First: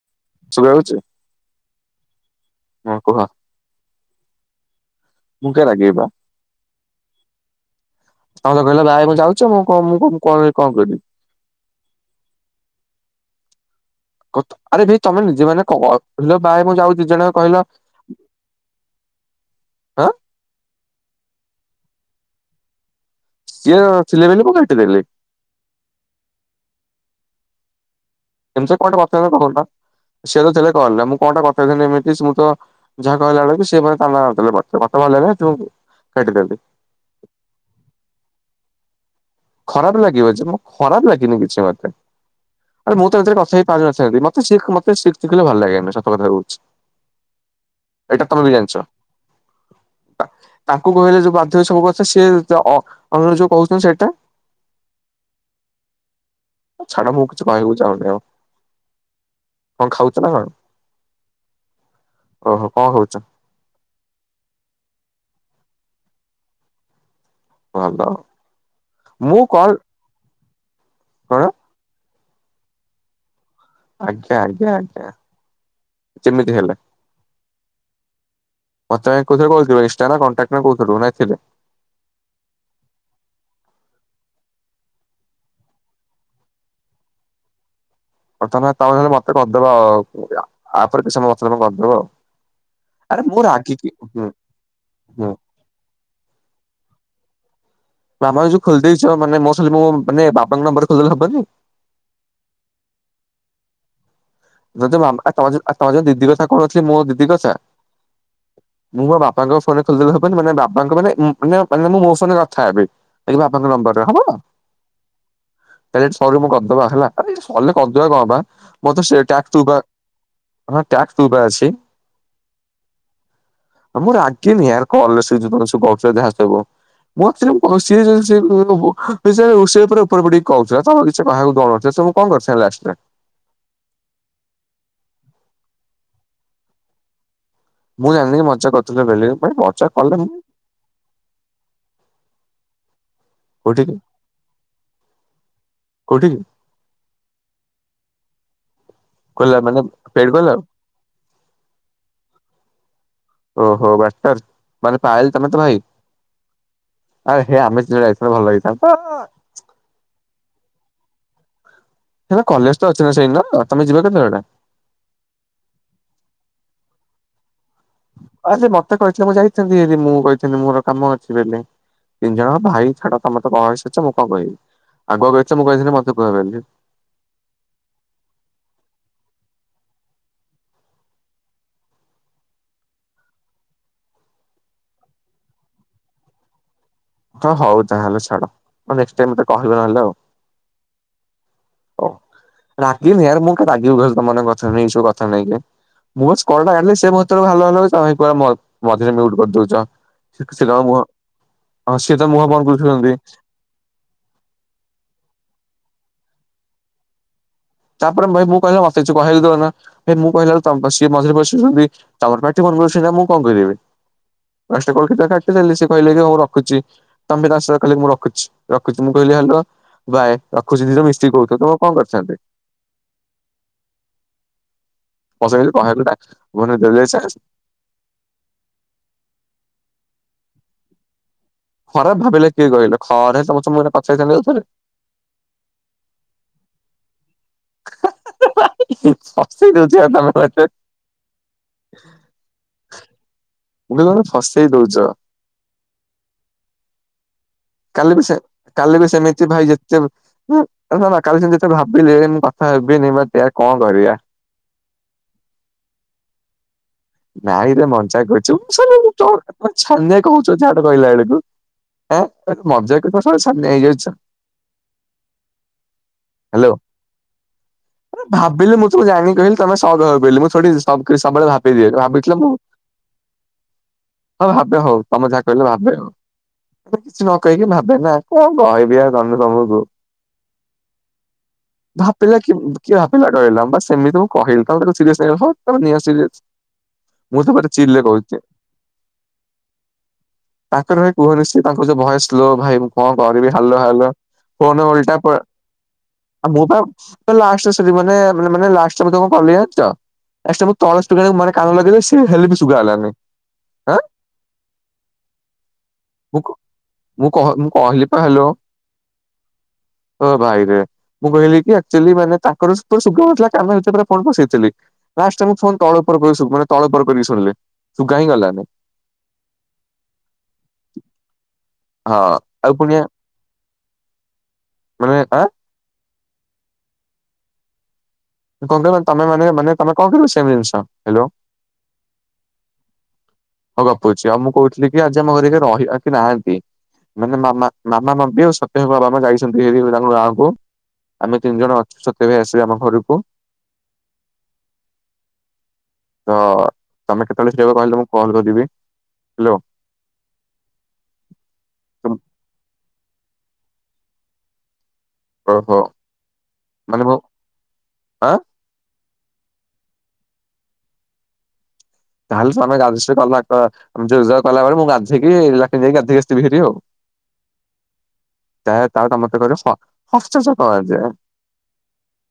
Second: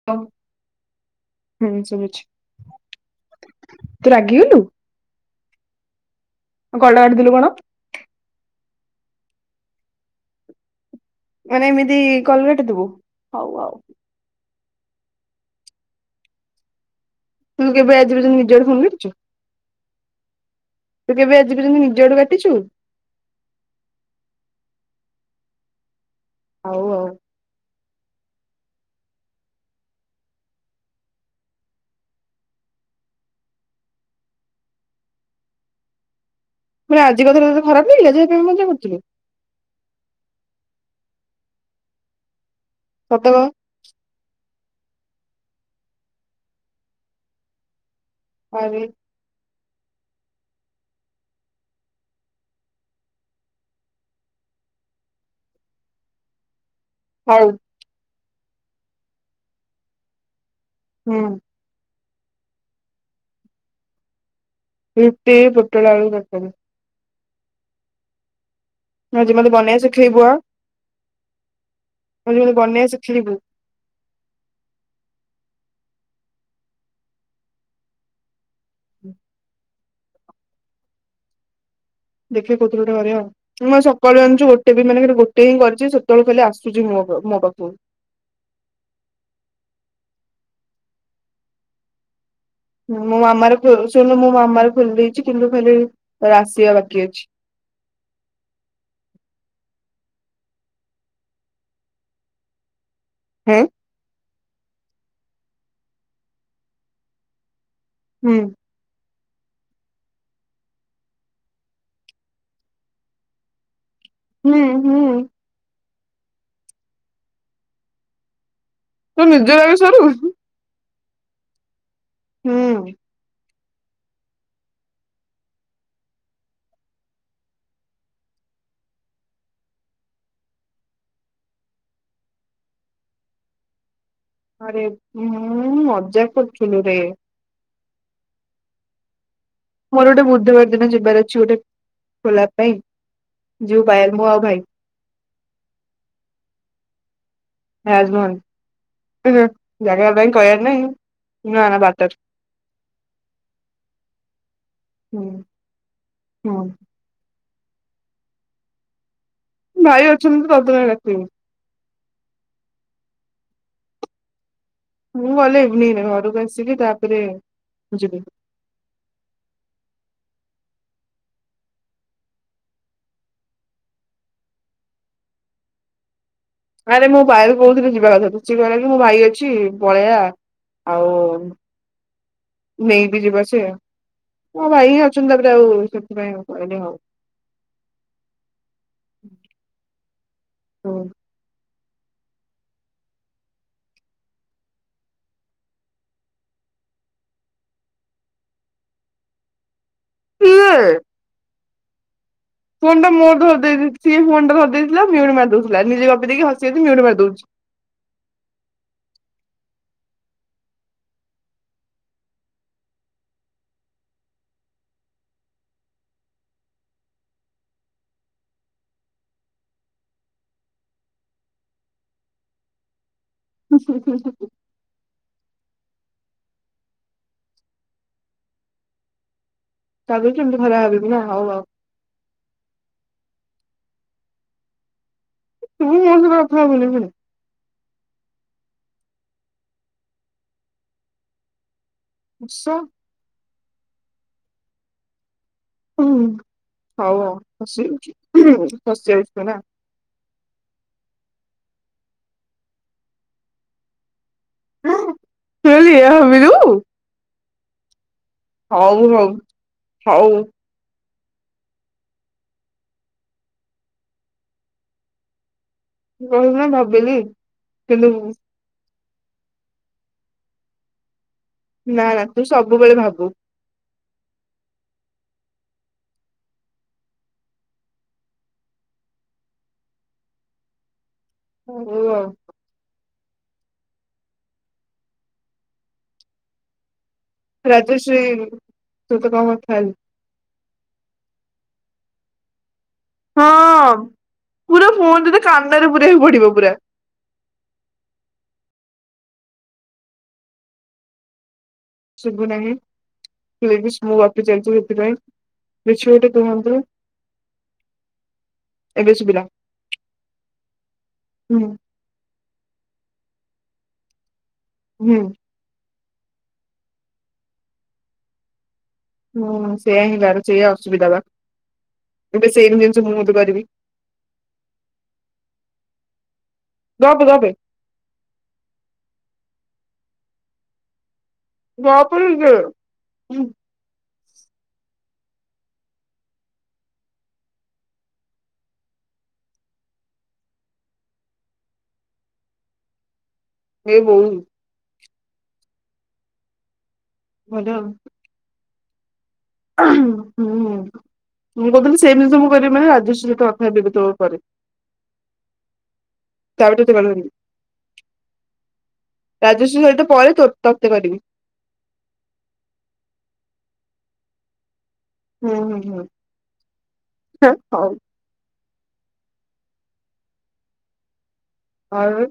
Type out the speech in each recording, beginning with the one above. [unintelligible] ଶୁଗା ଜାଉଛି? ହୁଁ ଶୁୁଗୁଛି। ହଁ କୁହ। ତୁ ରାଗିିଗଲୁ? ମୁଁ କାଇଁ ରାଗିବି ବା। ମୋ କଲ ଟା କାଟି ଦେଲୁ କଣ? ତମେ ତ କହିଲ ଵାଏ ମୁଁ ଯାଉଛି ଆଉ, ମୁଁ କଣ ମୁଁ କଲ୍ ରେ ରହି କଣ କରିବି। ମାନେ ଏମିତି କଲ ଗେଟ୍ ଥିବୁ ହଉ ହଉ। ଆରେ ଭାଇ ତମେ ନିଜେ ମାନେ କ କହିଲ ବାଏ ମୁଁ ଯାଉଛି ଯେଣେ ତୁ କେବେ ଆଗୁରୁ ନିଜ ଆଡୁ ଫୋନ କରିଛୁ? ଆଁ ତୁ କେବେ ଆଜି ପର୍ଯ୍ୟନ୍ତ ନିଜ ଆଡୁ କାଟିଛୁ? ସିଏ ଛିଲେ ବେଲି କଣ ପାଇଁ କାଟି ଦେଲି? ହଉ ଆଉ। ଏମିତି କଣଟା ଗପିବି କହୁନା? ସେ ତ ଥିଲେ କଲ୍ ରେ ମୁଁ କଣଟା ଗପିବିନି ଏମିତି ସ୍ମୁ ତ ଯାହା କହିଲା ବେଳକୁ ସେ [unintelligible] କାଟିଦେଲି। ମୁଁ କହିଲି ଆଜିିକ [unintelligible] ଖରାପ ହେଇ ଗଲି ମଜା କରୁଥିଲି। ଖରାପ ଲାଗିବ ଯେ, ମୁଁ ଖରାପ ଲାଗିନି କିଛି ମତେ। ଆରେ ମୁଁ ତ ସତ ଏଥିରେ କହ କଥା ହେଇ ପାରିନଥାନ୍ତି। ମତେ ଶିଖ ମତେ ଶିଖ ଦେଖେଇଲେ ଭଲ ଲାଗେନା ସତ କଥା କହୁଛି। ଏଇଟା ତୁମେ ବି ଆରେ ଜାଣିଛ। ତାଙ୍କୁ କହିଲେ ଯୋଉ ବାଧ୍ୟ ସବୁ କଥା, ସେ ଅ ଅନ୍ୟ ଯୋଉ କହୁଛନ୍ତି ସେଇଟା? ଛାଡ ମୁଁ କିଛି ହଉ କହିବାକୁ ଚାହୁଁନି ଆଉ। କଣ ଖାଉଛ ନା କଣ?। ହୁଁ। ଓହୋ କଣ ଖାଉଛ? ରୁଟି ପୋଟଳ ଆଳୁ ତରକାରୀ। ଭଲ। ଆଜି ମୁଁ ଖାଲି କଲ୍ ବନେଇଆ ଶିଖେଇବୁ ଆ। କଣ? ଆଜି ଖାଲି ବନେଇବା ଶିଖେଇବୁ। ଆଜ୍ଞା ଆଜ୍ଞା ଆଜ୍ଞା ଯେମିତି ହେଲା। ମତେ କାହିଁ କହୁଥିଲୁ କୋଉଥି ପାଇଁ, ଇଷ୍ଟା ନା, କଣ୍ଟାକ୍ଟ କହୁଥିଲୁ ନା [unintelligible] ପାଇଁ? ଦେଖିବି କୋଉଥିରେ ଗୋଟେ ବାଡେଆଉ। ମୁଁ ସକାଳୁ ଜାଣିଛୁ ଗୋଟେ ବି ମାନେ ଗୋଟେ ହିଁ କରିଛି ସେତେବେଳେ ଖାଲି ଆସୁଛି ମୋ ପା ମୋ ପାଖକୁ। ପ୍ରଥମେ ତମେ ହେଲେ ମତେ କରିଦବ ଆଉ ଆପରେ କିଛି ସମୟ ମତେ ତମେ କରିଦେବ ଆଉ। ହୁଁ ମୋ ଆରେ ମୁଁ ମାମାର ଖୋଲ ରାଗିକି ଶୁଣୁନୁ ହୁଁ ମୁଁ ମାମାର ଖୋଲି ଦେଇଛି ହୁଁ କିନ୍ତୁ ଖାଲି ଆସିବା ବାକି ଅଛି। ମାମା ର ଯୋଉ ଖୋଲିଦେଇଛ ମାନେ ମୋ ସ ମୋ ମାନେ ବାପାଙ୍କ ନମ୍ବର ଖୋଲିଦେଲେ ହବନି? ଏଁ। [unintelligible] ଦିଦି କଥା କହୁନଥିଲି ମୋ ଦିଦି କଥା। ଉୁଁ। ମୁଁ ମୋ ବାପାଙ୍କ ଫୋନେ ଖୋଲିଦେଲେ ହବନି ମାନେ ବାପାଙ୍କ ମାନେ ମାନେ ମାନେ ମୁଁ ମୋ ଫୋନରେ କଥା ହେବି। ଏଇ ବାପାଙ୍କ ନମ୍ବରରେ ହବ। ନାଁ ହିଁ। ହେ ସରୁ ମୁଁ କରିଦବା ହେଲା ସରିଲେ କରିଦବା କଣବା ମତେ ତୋ ଟ୍ୟାକ ନିଜର ଆଗେ ଟୁବା ସରୁ ହଁ ଟ୍ୟାକ ଟୁବା ଅଛି। ହୁଁ ମୁଁ ରାଗିନି ଆର କଲେଜ ଯୁଗର କହୁଥିଲେ ଯାହା ହବ। [unintelligible] ସେ ପୁରା ଉପରେ ପଡିକି କହୁଥିଲା [unintelligible] କଣ କରିସାଇଲେ ଆସିପାରେ। ଆରେ ମୁଁ ମଜାକ କରୁଥିଲିରେ। ମୁଁ ଜାଣିନି ମଜା କରିଥିଲ ବୋଲି [unintelligible] ମୋର ଗୋଟେ ବୁଧବାର ଦିନ ଯିବାର ଅଛି ଗୋଟେ ଗୋଲାପ ପାଇଁ ଯଉ କୋଉଠିକି ପାଏଲ ମୁଁ ଆଉ ଭାଇ। କୋଉଠିକି। [unintelligible] ଖୋଲା ମାନେ ଜାଗା ପେଡ୍ ନାଇଁ କଲା କହିବାର ନାହି ନାଁ ନାଁ ବାଟରେ ଓହୋ ବାଟର ମାନେ ପାଏଲ ତମ ତ ଭାଇ। ଅଁ। ଆଏ ହେ ଆମେ ଦିଜଣ ଯାଇଥିଲେ ଭଲ ହେଇଥାନ୍ତା। ଭାଇ ଅଛନ୍ତି ପତକା କାଟିମୁ। ହେଲେ କଲେଜ ଅଛିନା ସେଇଦିନ ତମେ ଯିବ କେତେବେଳେ। ମୁଁ ଗଲେ ଇଭିନିଂରେ ଘରକୁ ଆସିବି ତାପରେ ଯିବି। ଆରେ ସେ ମତେ କହିଥିଲେ ମୁଁ ଯାଇଥାନ୍ତି ମୁଁ କହିଥିଲେ ମୋର କାମ ଅଛି ବୋଲି। ତିନି ଜଣ ଭାଇ ଛାଡ ତମେତ କଣ କହିସାରିଛ ମୁଁ କଣ କହିବି ଆଗ ଆଗ ଆସିଛ ମୁଁ କହିଦେଲେ ମୋତେ ଖରାପଭାବିବେ। ଆରେ ମୋ ଭାଇକୁ କହୁଥିଲି ଯିବାକଥା ସେ କହିଲାକି ମୋ ଭାଇ ଅଛି ପଳେଇବା। ଆଉ ନେଇବି ଯିବା ସିଏ। ମୋ ଭାଇ ଅଛନ୍ତି ତାପରେ ଆଉ ସେଥିପାଇଁ ଆଉ କହିଲି ହଉ। ହଁ ହଉ ତାହେଲେ ଛାଡ ହଁ ନେଷ୍ଟ ଟାଇମ କହିବେ ନହେଲେ ଆଉ। ହୁଁ। ଓ ରାଗିନି ଇଆର ମୁଁ ରାଗିବ କହିଲ ତମ ମାନଙ୍କ କଥା ନେଇକି ସବୁ କଥା ନେଇକି। ମୁଁ ଅଛି କଲଟା କାଟିଲେ ସେ ମୋତେ ହାଲୋ ହାଲୋ ତମେ କୁଆଡେ ମଝିରେ ମିଉଟ କରିଦଉଚ। ସିଏ [unintelligible] ଫୋନ ଟା ମୋର ଧରି ଦେଇ ସିଏ ଫୋନଟା ଧରି ଦେଇଥିଲା ମିଉଟ ମାରି ଦଉଥିଲା ନିଜେ ଗପି ଦେଇକି ହସି ହସି ମିଉଟ ମାରି ଦଉଛି। ତାପରେ ଭାଇ ମୁଁ କହିଲେ ମତେ କିଛି କହେଦୋଉନ। ଇବେ ମୁଁ କହିଲା ବେଳକୁ ତମେବା ସିଏ ମିଝିରେ ପସୁଛନ୍ତି ତମର ପାଟିକରୁନ ସେ ଯାହା ମୁଁ କଣ କହିବିଏବେ। ଫାଷ୍ଟ କହିକି କାଟିଦେଲି ସେ କହିଲେକି ମୁଁ ରଖୁଛି। ତମେ ତାସହ କହିଲକି ମୁଁ ରଖୁଛି ରଖୁଛି ମୁଁ କହିଲି ହାଲୋ। ଭାଇ ରଖୁଛନ୍ତି ମିସିକି କହୁଚ ତମ କଣ କରିଥାନ୍ତି। [unintelligible] [unintelligible] କାଲି ସେମିତି ଖରା ହବନିନା ହଉ ହଉ। ଖରାପ ଭାବିଲେ କିଏ କହିଲ ଘରେ ସମସ୍ତେ ଅଛ ମୁଁ ପଚାରିଥାନ୍ତି ଆଉ ଥରେ। ତୁ ମୋ ସହ କଥାହବୁନି ଫେର। ହାଁ ହାଁ ହାଁ ହସେଇ ଦଉଚ ତମେ ମତେ। ଆସ ମୁୁମେ ମାନେ ଫସାଇ ଦଉଚ। ହୁଁ ହଉ ଆଉ। ହସି ଯାଉଛି କାଲି ବି ସେ କାଲି ହସି ବି ଯାଉଛୁ ସେମିତି ନା ଭାଇ ଯେ ଶୁଣନା କାଲି ଯୋଉକଥା ଭାବିଲେ ମୁଁ କଥା ହେବିନି ମୋଟେ କଣ କରିଆ? ହରେ ତୁ ଏଇଆ ଭାବିଲୁ? ନାଇଁରେ ମଜାକ୍ କରିଚୁ [inaudible] ହଉ ହଉ ଆ ଛାନିଆ କଁ ହଉ ହଉଚୁ ଏତେ। ଯାହା ଗୋଟେ କଇଲା ବେଳକୁ ଆ ମଜାକ ରେ ସମସେ ଛାନିଆ ହେଇଯାଉଚ। [unintelligible] ଏଇନେ ଭାବିଲି। କିନ୍ତୁ ବିଲୁ ମୁଁ ତୁ ଜାଣିକହିଲି ତମେ ସହଜ ଭାବି ବୋଲି ମୁଁ ଥୋଡି ସବୁବେଳେ ଭାବେ। ନା ନା ତୁ ସବୁବେଳେ ଭାବୁ। ହଁ ଭାବେ ହଉ ତମେ ଯାହା କହିଲ ଭାବେ ଆଉ। କିଛି ନ କହିକି ଭାବେ ନା କଣ କହିବି ଆଉ ତମେ ତମୁକୁ। ହଉ ଆଉ ଭାବିଲା କି କିଏ ଭାବିଲା ଠୁ ହେଲା ବାସ୍ ଏମିତି ମୁଁ କହିଲି ତାକୁ ତମେ ସିରିଏସ୍ ନେଇଯାଉଚ [inaudible] ରାଗିଚି ତୋ ସହିତ ଆଉ କଥାହେବିନି। ତାଙ୍କର ଭାଇ କୁହନି ସେ ତାଙ୍କ ଯୋଉ ଭଏସ୍ ସ୍ଲୋ ଭାଇ କଣ କରିବି ହାଲୋ ହଁ ହାଲୋ ପୁରା ଫୋନ ଓଲଟା ଫୋନରେ ପ ତ କାନରେ ପୁରେଇବାକୁ ଆ ପଡିବ ପୁରା ମୁଁପା ଲାଷ୍ଟରେ ଶୁଭିବନି ମାନେ ଲାଷ୍ଟ ରେ ମୁଁ କଲି ଜାଣିଚ ଲାଷ୍ଟ ତଳେ ସ୍ପିକର୍ ମାନେ ତମର ବି ସେ ହେଲେ ଶୁଭୁ ବି ନାହିଁ ଶୁଗା ହେଲାନି ଆଁ [inaudible] ମୁଁ ଗପି ଚାଲିଚି ସେଥିପାଇଁ। କିଛି ଗୋଟେ ମୁଁ କ କୁହନ୍ତୁ ମୁଁ କମୁଁ କହିଲି ପା ହାଲୋ। ଏବେ ଶୁଭିଲା ଓ ଭାଇରେ ମୁଁ କହିଲି ହୁଁ କି ଆଚୁଆଲି ମାନେ ତାଙ୍କର ଯେତେବେଳେ ଶୁଭାଯାଉଥିଲା କାନରେ ମୁଁ ଫୋନ୍ ପସେଇଥିଲି ହୁଁ ଲାଷ୍ଟ କୁ ତଳ ଉପର କଲି ସବୁ। ମାନେ ତଳେ ଉପର କରିକି ଶୁଣିଲେ ସୁୁଗା ହିଁ ଗଲାନି। ହୁଁ ସେଇୟା ହିଁ ତାର ସେଇୟା ଅସୁବିଧା ବା ହଁ ଏବେ ଆଉ ସେମ୍ ପୁଣି ଜିନିଷ ମୁଁ ବି କରିବି। ମାନେ ତା ଗପେ ଗପେ। କଣ କହିବ ତମେ ମାନେ ମାନେ ତମେ କଣ କରିବ ସେମ୍ ଜିନିଷ? ହାଲୋ। ଗପେ ନିଜେ। ହଁ ଗପୁଛି ଆଉ ମୁଁ କହୁଥିଲି କି ଆଜି ଆମ ଘରେ ରହିବା କେଇ ନାହାନ୍ତି। ମାନେ ମାମା ମଧ୍ୟ ସତ୍ୟ ଭାମା ବା ଯାଇସନ୍ତି ହେରି ତାଙ୍କ ଗାଁକୁ। ଆମେ ତିନି ଜଣ ଅଛୁ ସତ୍ୟ ଭାଇ ଆସିବେ ଆମ ଘରକୁ। ହେ ବୋଉ। ହଁ ତମେ କେତେବେଳେ ଭଲ ଯିବ ଆଉ କହିଲ ମୁଁ କଲ୍ କରିବି ହାଲୋ। ହୁଁ। ମୁଁ କହୁଥିଲି ସେଇ ଜିନିଷ ମୁଁ କରିବି ମାନେ ରାଜସ୍ ସ୍ବତ ଅଧା ବିପୁତ କରେ। ଓହୋ ମାନେ ମୁଁ ଆଁ [unintelligible] ରାଜସ୍ରି ସହିତ ପରେ ତତେ କରିବି। ତାହେଲେ [inaudible] ଯିଏ ଯାହା କଲା ପରେ ମୁଁ ବାଧ୍ ଯିଏକି ହୁଁ ହୁଁ ରାତିରେ ଯାଇକି ହୁଁ ଗାଧେଇକି ଆସିଥିବି ହେରି ଆଉ। ହଉ ତା ତାରେ ସମସ୍ତେ କଇଲୁ ଷଷ୍ଠ ସପ୍ତମ ଯାଏ। ଆଲି।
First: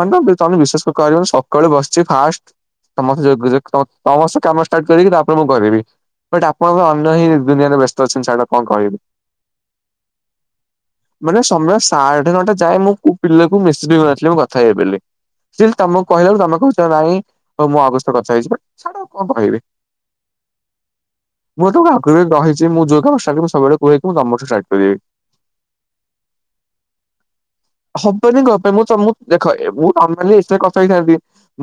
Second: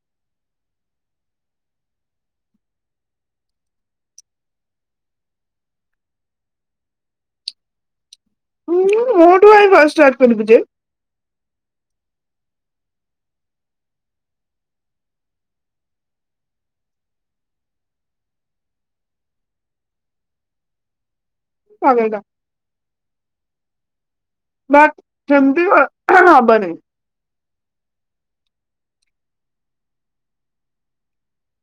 ମାନେ ତ ତମେ ବିଶ୍ୱାସ ତ କରିବନି ସକାଳୁ ବସିଚି ଫାଷ୍ଟ ତମ ସ ଯୋଗା ଯୋଗ୍ ତମ ତମ ସହ କାମ ଷ୍ଟାର୍ଟ କରିକି ତାପରେ ମୁଁ କରିବି ବଟ୍ ଆପଣ ତ ଅନ୍ୟ ହିଁ ଦୁନିଆରେ ବେସ୍ତ ଅଛନ୍ତି ଛାଡ। କଣ କହିବି। ହୁଁ ମୋ ଠୁ କାଇଁ ଫାଷ୍ଟ୍ ଷ୍ଟାର୍ଟ କରିବୁ ଯେ। ମାନେ ସମୟ ସାଢେ ନଅଟା ଯାଏଁ ମୁଁ କୋଉ ପିଲାକୁ ମେସେଜେ କରିନଥିଲି ମୁଁ କଥା ହେବି ବେଲି। ଷ୍ଟିଲ୍ ତମୁକୁ କହିଲା ବେଳୁ ତମେ କହୁଚ ନାଇଁ ମୋର ମୁଁ ଆଉ କାହା ସହିତ କଥା ହେଇଚି ପା। ଛାଡ ଆଉ କଁ କହିବି ମୁଁ ତମୁକୁ ପାଗଳ ଆଗୁରୁ ବି କହି ଚି ମୁଁ ଯୋଉ କାମ [unintelligible] ସବୁବେଳେ କୁହେ ମୁଁ ତମଠୁ ଷ୍ଟା ବଟ୍ ସେମତି ଅ ହ ହ ହବ ନେଇଁ। ହବନି କଁ ପାଇଁ ମୁଁ ତମୁକୁ ଦେଖ ଏ ମୁଁ ତମେ ମାନେ ଇଷ୍ଟାରେ କଥା ହେଇଥାନ୍ତି।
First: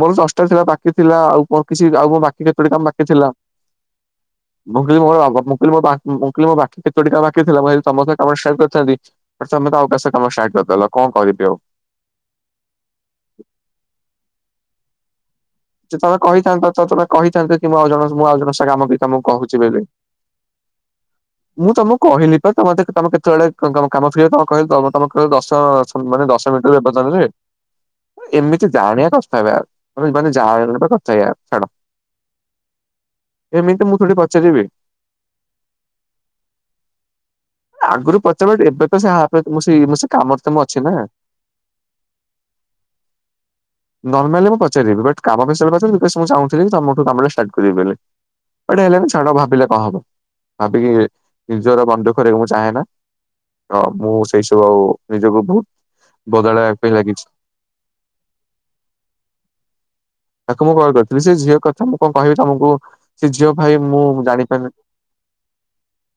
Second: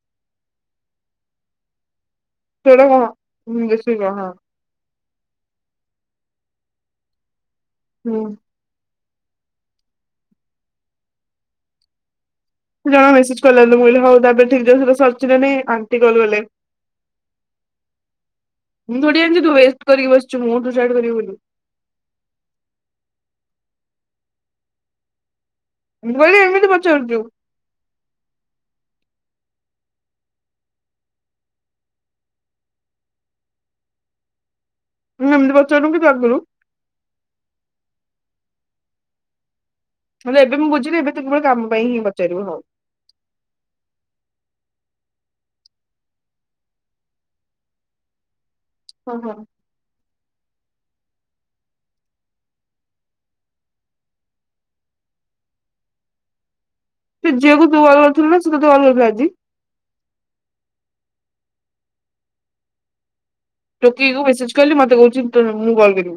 ମୋର ଦଶଟା ଥିଲା ବାକି ଥିଲା ଆଉ ମୋର କିଛି ଆଉ ମୋ ବାକି କେତୋଟି କାମ ସେଇଟା ବାକି କଣ ଥିଲା। ବେଶୀ କଣ ମୁଁ କହିଲି ମୋର [unintelligible] ମୁଁ କହିଲି ମୋ ବା ମୁଁ କହିଲି ମୋ ବାକି କେତୋଟି କାମ ବାକି ଥିଲା ମୁଁ ଭାବିଲି ତମ ସହ ହୁଁ କାମଟା ଷ୍ଟାର୍ଟ କରିଥାଆନ୍ତି ଆରେ ତମେ ତ ଆଉ କାହା ସହ କାମ ଷ୍ଟାର୍ଟ କରିଦେଲ କଁ କରିବି ଆଉ। ସିଏ ଜଣେ ମେସେଜ୍ କଲା ବେଲେ ମୁଁ କହିଲି ହଉ ତାବେ ଠିଗା [unintelligible] ସରଚି ନାହିଁ। ଯେ ତମେ କହିଥାନ୍ତ୍ [unintelligible] କହିଥାନ୍ତେ କି ମୁଁ ଆଉ ଜଣଙ୍କ ସ୍ ମୁଁ ଆଉ ଜଣଙ୍କ ସହ [unintelligible] ବି ତମୁକୁ କହୁଛି ବେଲି। ସେ ମୁଁ ଡିସାଇଡି କରିବି ବୋଲି। ମୁଁ ତମୁକୁ କହିଲି ପା ତମେ ମତେ କେ ତମେ ମତେ କେତେବେଳେ [unintelligible] କାମ ଛିଡିବ ତମୁକୁ କହିଲି ତମେ ତମେ କହିଲ ଦଶ [unintelligible] ମୁଁ ମାନେ କହିଲି ଦଶ ଏମିତି ମିଣ୍ଟିରେ ପଚାରୁଛୁ [unintelligible] ଏମିତି ଜାଣିଆ କଥା ବେ ୟାର [unintelligible] ଯାହା [unintelligible] ଛାଡ ଏମିତି ମୁଁ ଥୋଡି ପଚାରିବି। ଆମେ ଏମିତି ପଚାରୁନୁ କି ତୁ ରାଗୁନୁ। ଆଗୁରୁ ପଚାରୁନଥି ଏବେ ତ ସେ ହାପେ ମୁଁ ସେଇ ମୁଁ ସେ କାମରେ ମାନେ ତ ଏବେ ମୁଁ ଅଛି ନା। ବୁଝିଲି ଏବେ କେବଳ କାମ ପାଇଁ ହିଁ ପଚାରିବୁ ହଉ। ନର୍ମାଲରେ ମୁଁ ପଚାରିିବି ବଟ୍ କାମ [unintelligible] ପଚାରିଲି ବିକଜ୍ ମୁଁ ଚାହୁଁଥିଲି କି ତମଠୁ କାମଟା ଷ୍ଟାର୍ଟ କରିବି ବେଲେ ଏଇଟା ହେଲାନି ହଁ ହଁ ଛାଡ ଭାବିଲେ କଁ ହବ ଭାବିକି ନିଜର ମନ ଦୁଃଖ କରିଆକୁ ମୁଁ ଚାହେଁ ନା। ହଁ ମୁଁ ସେଇ ସବୁ ଆଉ ନିଜକୁ ବୋହୁତ ବଦଳାଇବା ପାଇଁ ଲାଗିଛି। ସେ ଝିଅକୁ ତୁ କଲ୍ କରିଥିଲୁ ନା ସିଏ ତୋତେ କଲ୍ କରିଥିଲା ଆଜି? ତାକୁ ମୁଁ କଲ୍ କରିଥିଲି ସେ ଝିଅ କଥା ମୁଁ କଁ କହିବି ତମୁକୁ ସେ ଝିଅ ଭାଇ ମୁଁ ଟୋକିକୁୁ ମେସେଜ୍ ଜାଣିପାରୁନି କଲି ମତେ କହୁଛି ତତେ ମୁଁ କରିବି।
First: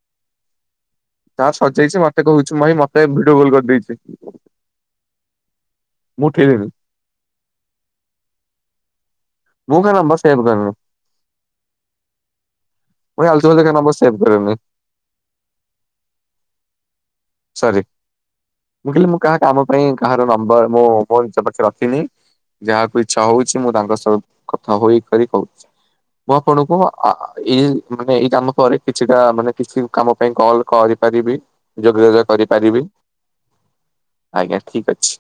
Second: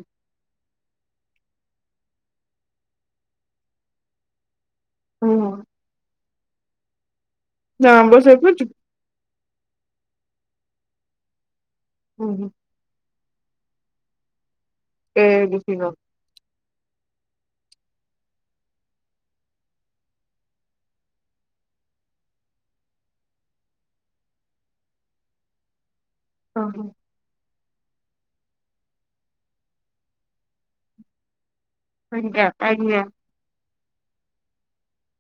ତାର ସରିଯାଇଛି ମତେ କହୁଛି ଭାଇ ମତେ ଭିଡିଓ କଲ୍ କରିଦେଇଛି। [unintelligible] ମୁଁ ଉଠେଇଲିନି। ଯା ଅମ୍ବର୍ ସେଭ୍ କରିଚୁ। ମୁଁ କାହା ନମ୍ବର ସେଭେ କରେନି। ଓହୋ। ମୁଁ ଏ ଆଲତୁ ଫାଲତୁ କାହା ନମ୍ବର ସେଭ୍ କରେନି। ଏ ନୃସିଂଘ ସରି ମୁଁ କହିଲି ମୁଁ କାହା କାମ ପାଇଁ କାହାର ନମ୍ବର ମୋ ନିଜ ପାଖେ ରଖିନି। ଯାହାକୁ ଇଚ୍ଛା ହଉଛି ମୁଁ ତାଙ୍କ ସହ କଥା ହୋଇକରି କହୁଛି ମୁଁ ହଁ ଆପଣଙ୍କୁ ହଁ ଆ ଏଇ ମାନେ ଏଇ କାମ ପରେ କିଛିଟା ମାନେ କିଛି କାମ ପାଇଁ କଲ୍ କରିପାରିବି। ଯୋଗାଯୋଗ ଆଜ୍ଞା କରିପାରିବି ଆଜ୍ଞା ଆଜ୍ଞା ଠିକ୍ ଅଛି।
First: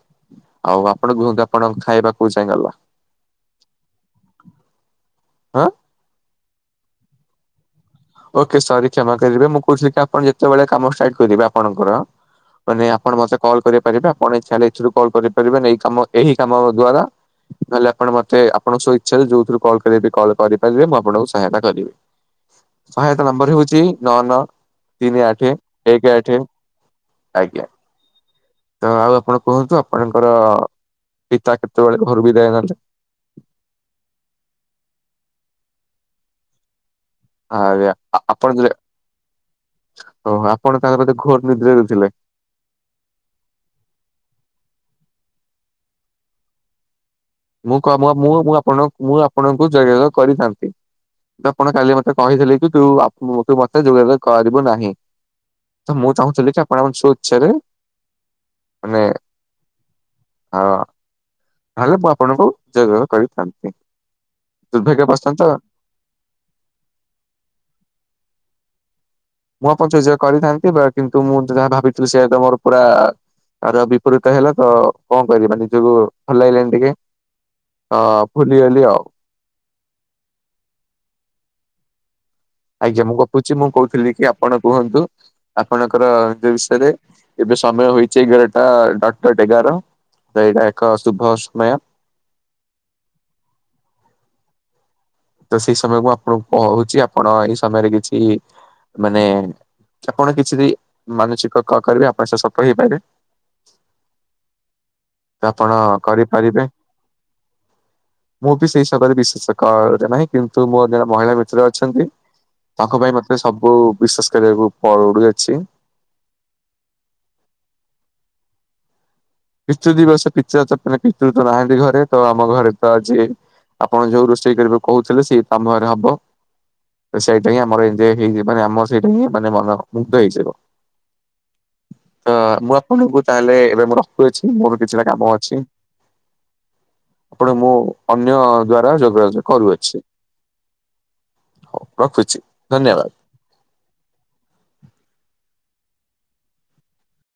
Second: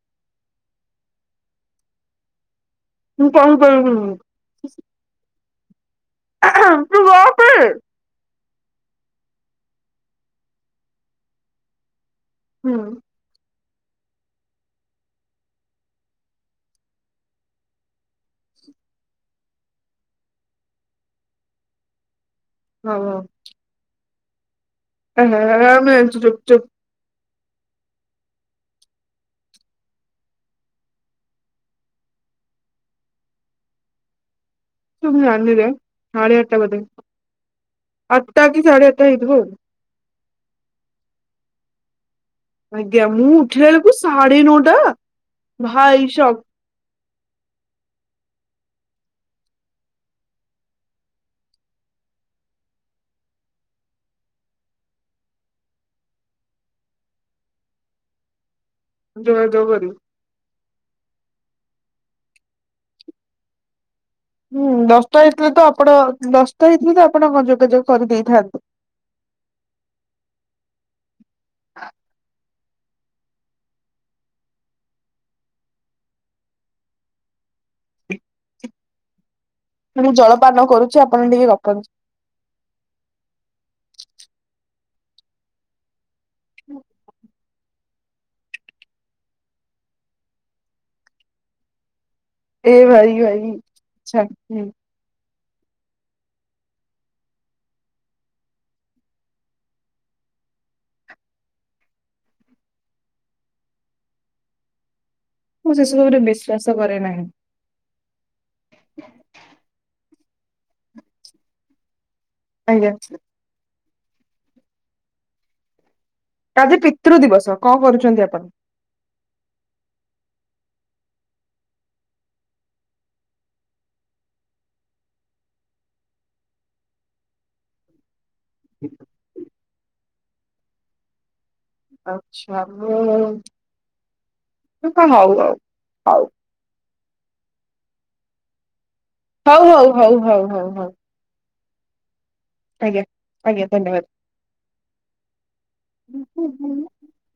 ଆଉ ଆପଣ କୁହନ୍ତୁ ଆପଣଙ୍କ ଖାଇବା କୋଉ ଯାଏଁ ଗଲା। ମୁଁ କହି ପାରିବିନି। ଆଁ ତୁ ଗପେ। ଓକେ ସରି କ୍ଷମା କରିବେ ମୁଁ କହୁଛି କି ଆପଣ ଯେତେବେଳେ କାମ ଷ୍ଟାଟ୍ କରିବେ ଆପଣଙ୍କର, ମାନେ ଆପଣ ମତେ କଲ୍ କରିପାରିବେ ଆପଣ ଇଚ୍ଛା ହେଲେ ଏଥିରୁ କଲ୍ କରିପାରିବେ ନେ ଏଇ କାମ ଏହି କାମ ଦ୍ଵାରା। ନହେଲେ ଆପଣ ମତେ ଆପଣ ସ୍ୱଇଚ୍ଛାରେ ଯୋଉଥିରୁ କଲ୍ କରିବେ କଲ୍ କରିପାରିବେ ମୁଁ ଆପଣଙ୍କୁ ସହାୟତା କରିବି। ସହାୟତା ନମ୍ବର ହେଉଛି ନଅ ନଅ, ତିନି ଆଠେ, ଏକ ଆଠେ, ଆଜ୍ଞା। ତ ଆଉ ଆପଣ କୁହନ୍ତୁ ଆପଣଙ୍କର ପିତା କେତେବେଳେ ଘରୁ ବିଦାୟ ନେଲେ? [unintelligible] ମୁ ଜାଣିନିରେ, ସାଢେ଼ ଆଠଟା ବୋଧେ, ଆଜ୍ଞା ଆଠଟା କି ସାଢେ଼ ଆଠଟା ହେଇଥିବ ଆଉ। ଓହୋ ଆପଣ ତାହେଲେ ବୋଧେ ଘୋର ନିଦ୍ରାରେ ଥିଲେ। ଆଜ୍ଞା ମୁଁ ଉଠିଲା ବେଳକୁ ସାଢେ ନଅଟା, ଭାଇସାବ୍। ମୁଁ କ ମୁ ମୁ ମୁଁ ଆପଣଙ୍କୁ ମୁଁ ଆପଣଙ୍କୁ ଯୋଗାଯୋଗ କରିଥାନ୍ତି। ତ ଆପଣ କାଲି ମତେ କହିଥିଲେ କି ତୁ ଆ ତୁ ମତେ ଯୋଗାଯୋଗ କରିବୁ ନାହିଁ। ତ ମୁଁ ଚାହୁଁଥିଲି କି ଆପଣଙ୍କ ସ୍ୱଇଚ୍ଛାରେ ମାନେ ଯୋଗାଯୋଗ କରିବୁ। ହଁ ନହେଲେ ମୁଁ ଆପଣଙ୍କୁ ଯୋଗାଯୋଗ କରିଥାନ୍ତି। ହୁଁ ଦୁର୍ଭାଗ୍ୟ ଦଶଟା ହେଇଥିଲେ ବଶତଃ ତ ଆପଣ ଦଶଟା ହେଇଥିଲେ ତ ଆପଣ ହଁ ଯୋଗାଯୋଗ କରି ଦେଇଥାନ୍ତେ। ମୁଁ ଆପଣଙ୍କୁ ଯୋଗାଯୋଗ କରିଥାନ୍ତି ବା କିନ୍ତୁ ମୁଁ ଯାହା ଭାବିଥିଲି ସେଇଆ ତ ମୋର ପୁରା ଆର ବିପରୀତ ହେଲା ତ କଣ କରିବା ନିଜକୁ ଭଲ ଲାଗିଲାନି ଟିକେ। ତ ଭୁଲିଗଲି ଆଉ। ମୁଁ ଜଳପାନ କରୁଚି ଆପଣ ଟିକେ ଗପନ୍ତୁ। ଆଜ୍ଞା ମୁଁ ଗପୁଛି ମୁଁ କହୁଥିଲି କି ଆପଣ କୁହନ୍ତୁ ଆପଣଙ୍କର [unintelligible] ବିଷୟରେ ଏବେ ସମୟ ହୋଇଛି ଏଗରଟା ଡଟ୍ ଡଟ୍ ଏଗାର, ତ ଏଇଟା ଏକ ଶୁଭ ସମୟ। ଏ ଭାଇ ଭାଇ ଛାଡ଼୍ ହୁଁ। ତ ସେଇ ସମୟକୁ ଆପଣଙ୍କୁ କହୁଛି ଆପଣ ଏଇ ସମୟରେ କିଛି ମାନେ ଆପଣ କିଛିବି ମାନସିକ କ କରିବେ ଆପଣ ସେ ସଫଳ ହେଇପାରିବେ। ତ ମୁଁ ଆପଣ ସେସବୁରେ କରିପାରିବେ। ବିଶ୍ଵାସ କରେ ନାହିଁ। ମୁଁ ବି ସେଇ ସମୟରେ ବିଶେଷକରେ ନାହିଁ କିନ୍ତୁ ମୋର ଜଣେ ମହିଳା ମିତ୍ର ଅଛନ୍ତି। ଆଜ୍ଞା ତାଙ୍କ ପାଇଁ ମତେ ସବୁ ବିଶ୍ଵାସ କରିବାକୁ ପଡୁଅଛି। ଆଜି ପିତୃ ଦିବସ କଣ କରୁଛନ୍ତି ଆପଣ? ପିତୃ ଦିବସ ପିତ [unintelligible] ପିତୃ ତ ନାହାଁନ୍ତି ଘରେ ତ ଆମ ଘରେ ତ ଆଜି ଆପଣ ଯୋଉ ରୋଷେଇ କରିବାକୁ କହୁଥିଲେ ସେଇ ତମ ଘରେ ହବ, ତ ସେଇଟା ହିଁ ଆମର ଏଇ ଯେ ହେଇଚି ମାନେ ଆମର ସେଇଟା ହିଁ ମାନେ ମନ ମୁଗ୍ଧ ହେଇଯିବ। ତ ମୁଁ ଆପଣଙ୍କୁ ତାହେଲେ ଏବେ ମୁଁ ରଖୁଅଛି ମୋର କିଛିଟା ହଉ କାମ ହଉ ଅଛି। ହଉ ଆପଣ ମୁଁ ଅନ୍ୟ ଦ୍ଵାରା ଯୋଗାଯୋଗ ହଉ ହଉ କରୁଅଛି। ହଉ ହଉ ହଉ ହଉ ହଉ ରଖୁଛି। ଆଜ୍ଞା, ଧନ୍ୟବାଦ। ଆଜ୍ଞା ଧନ୍ୟବାଦ୍।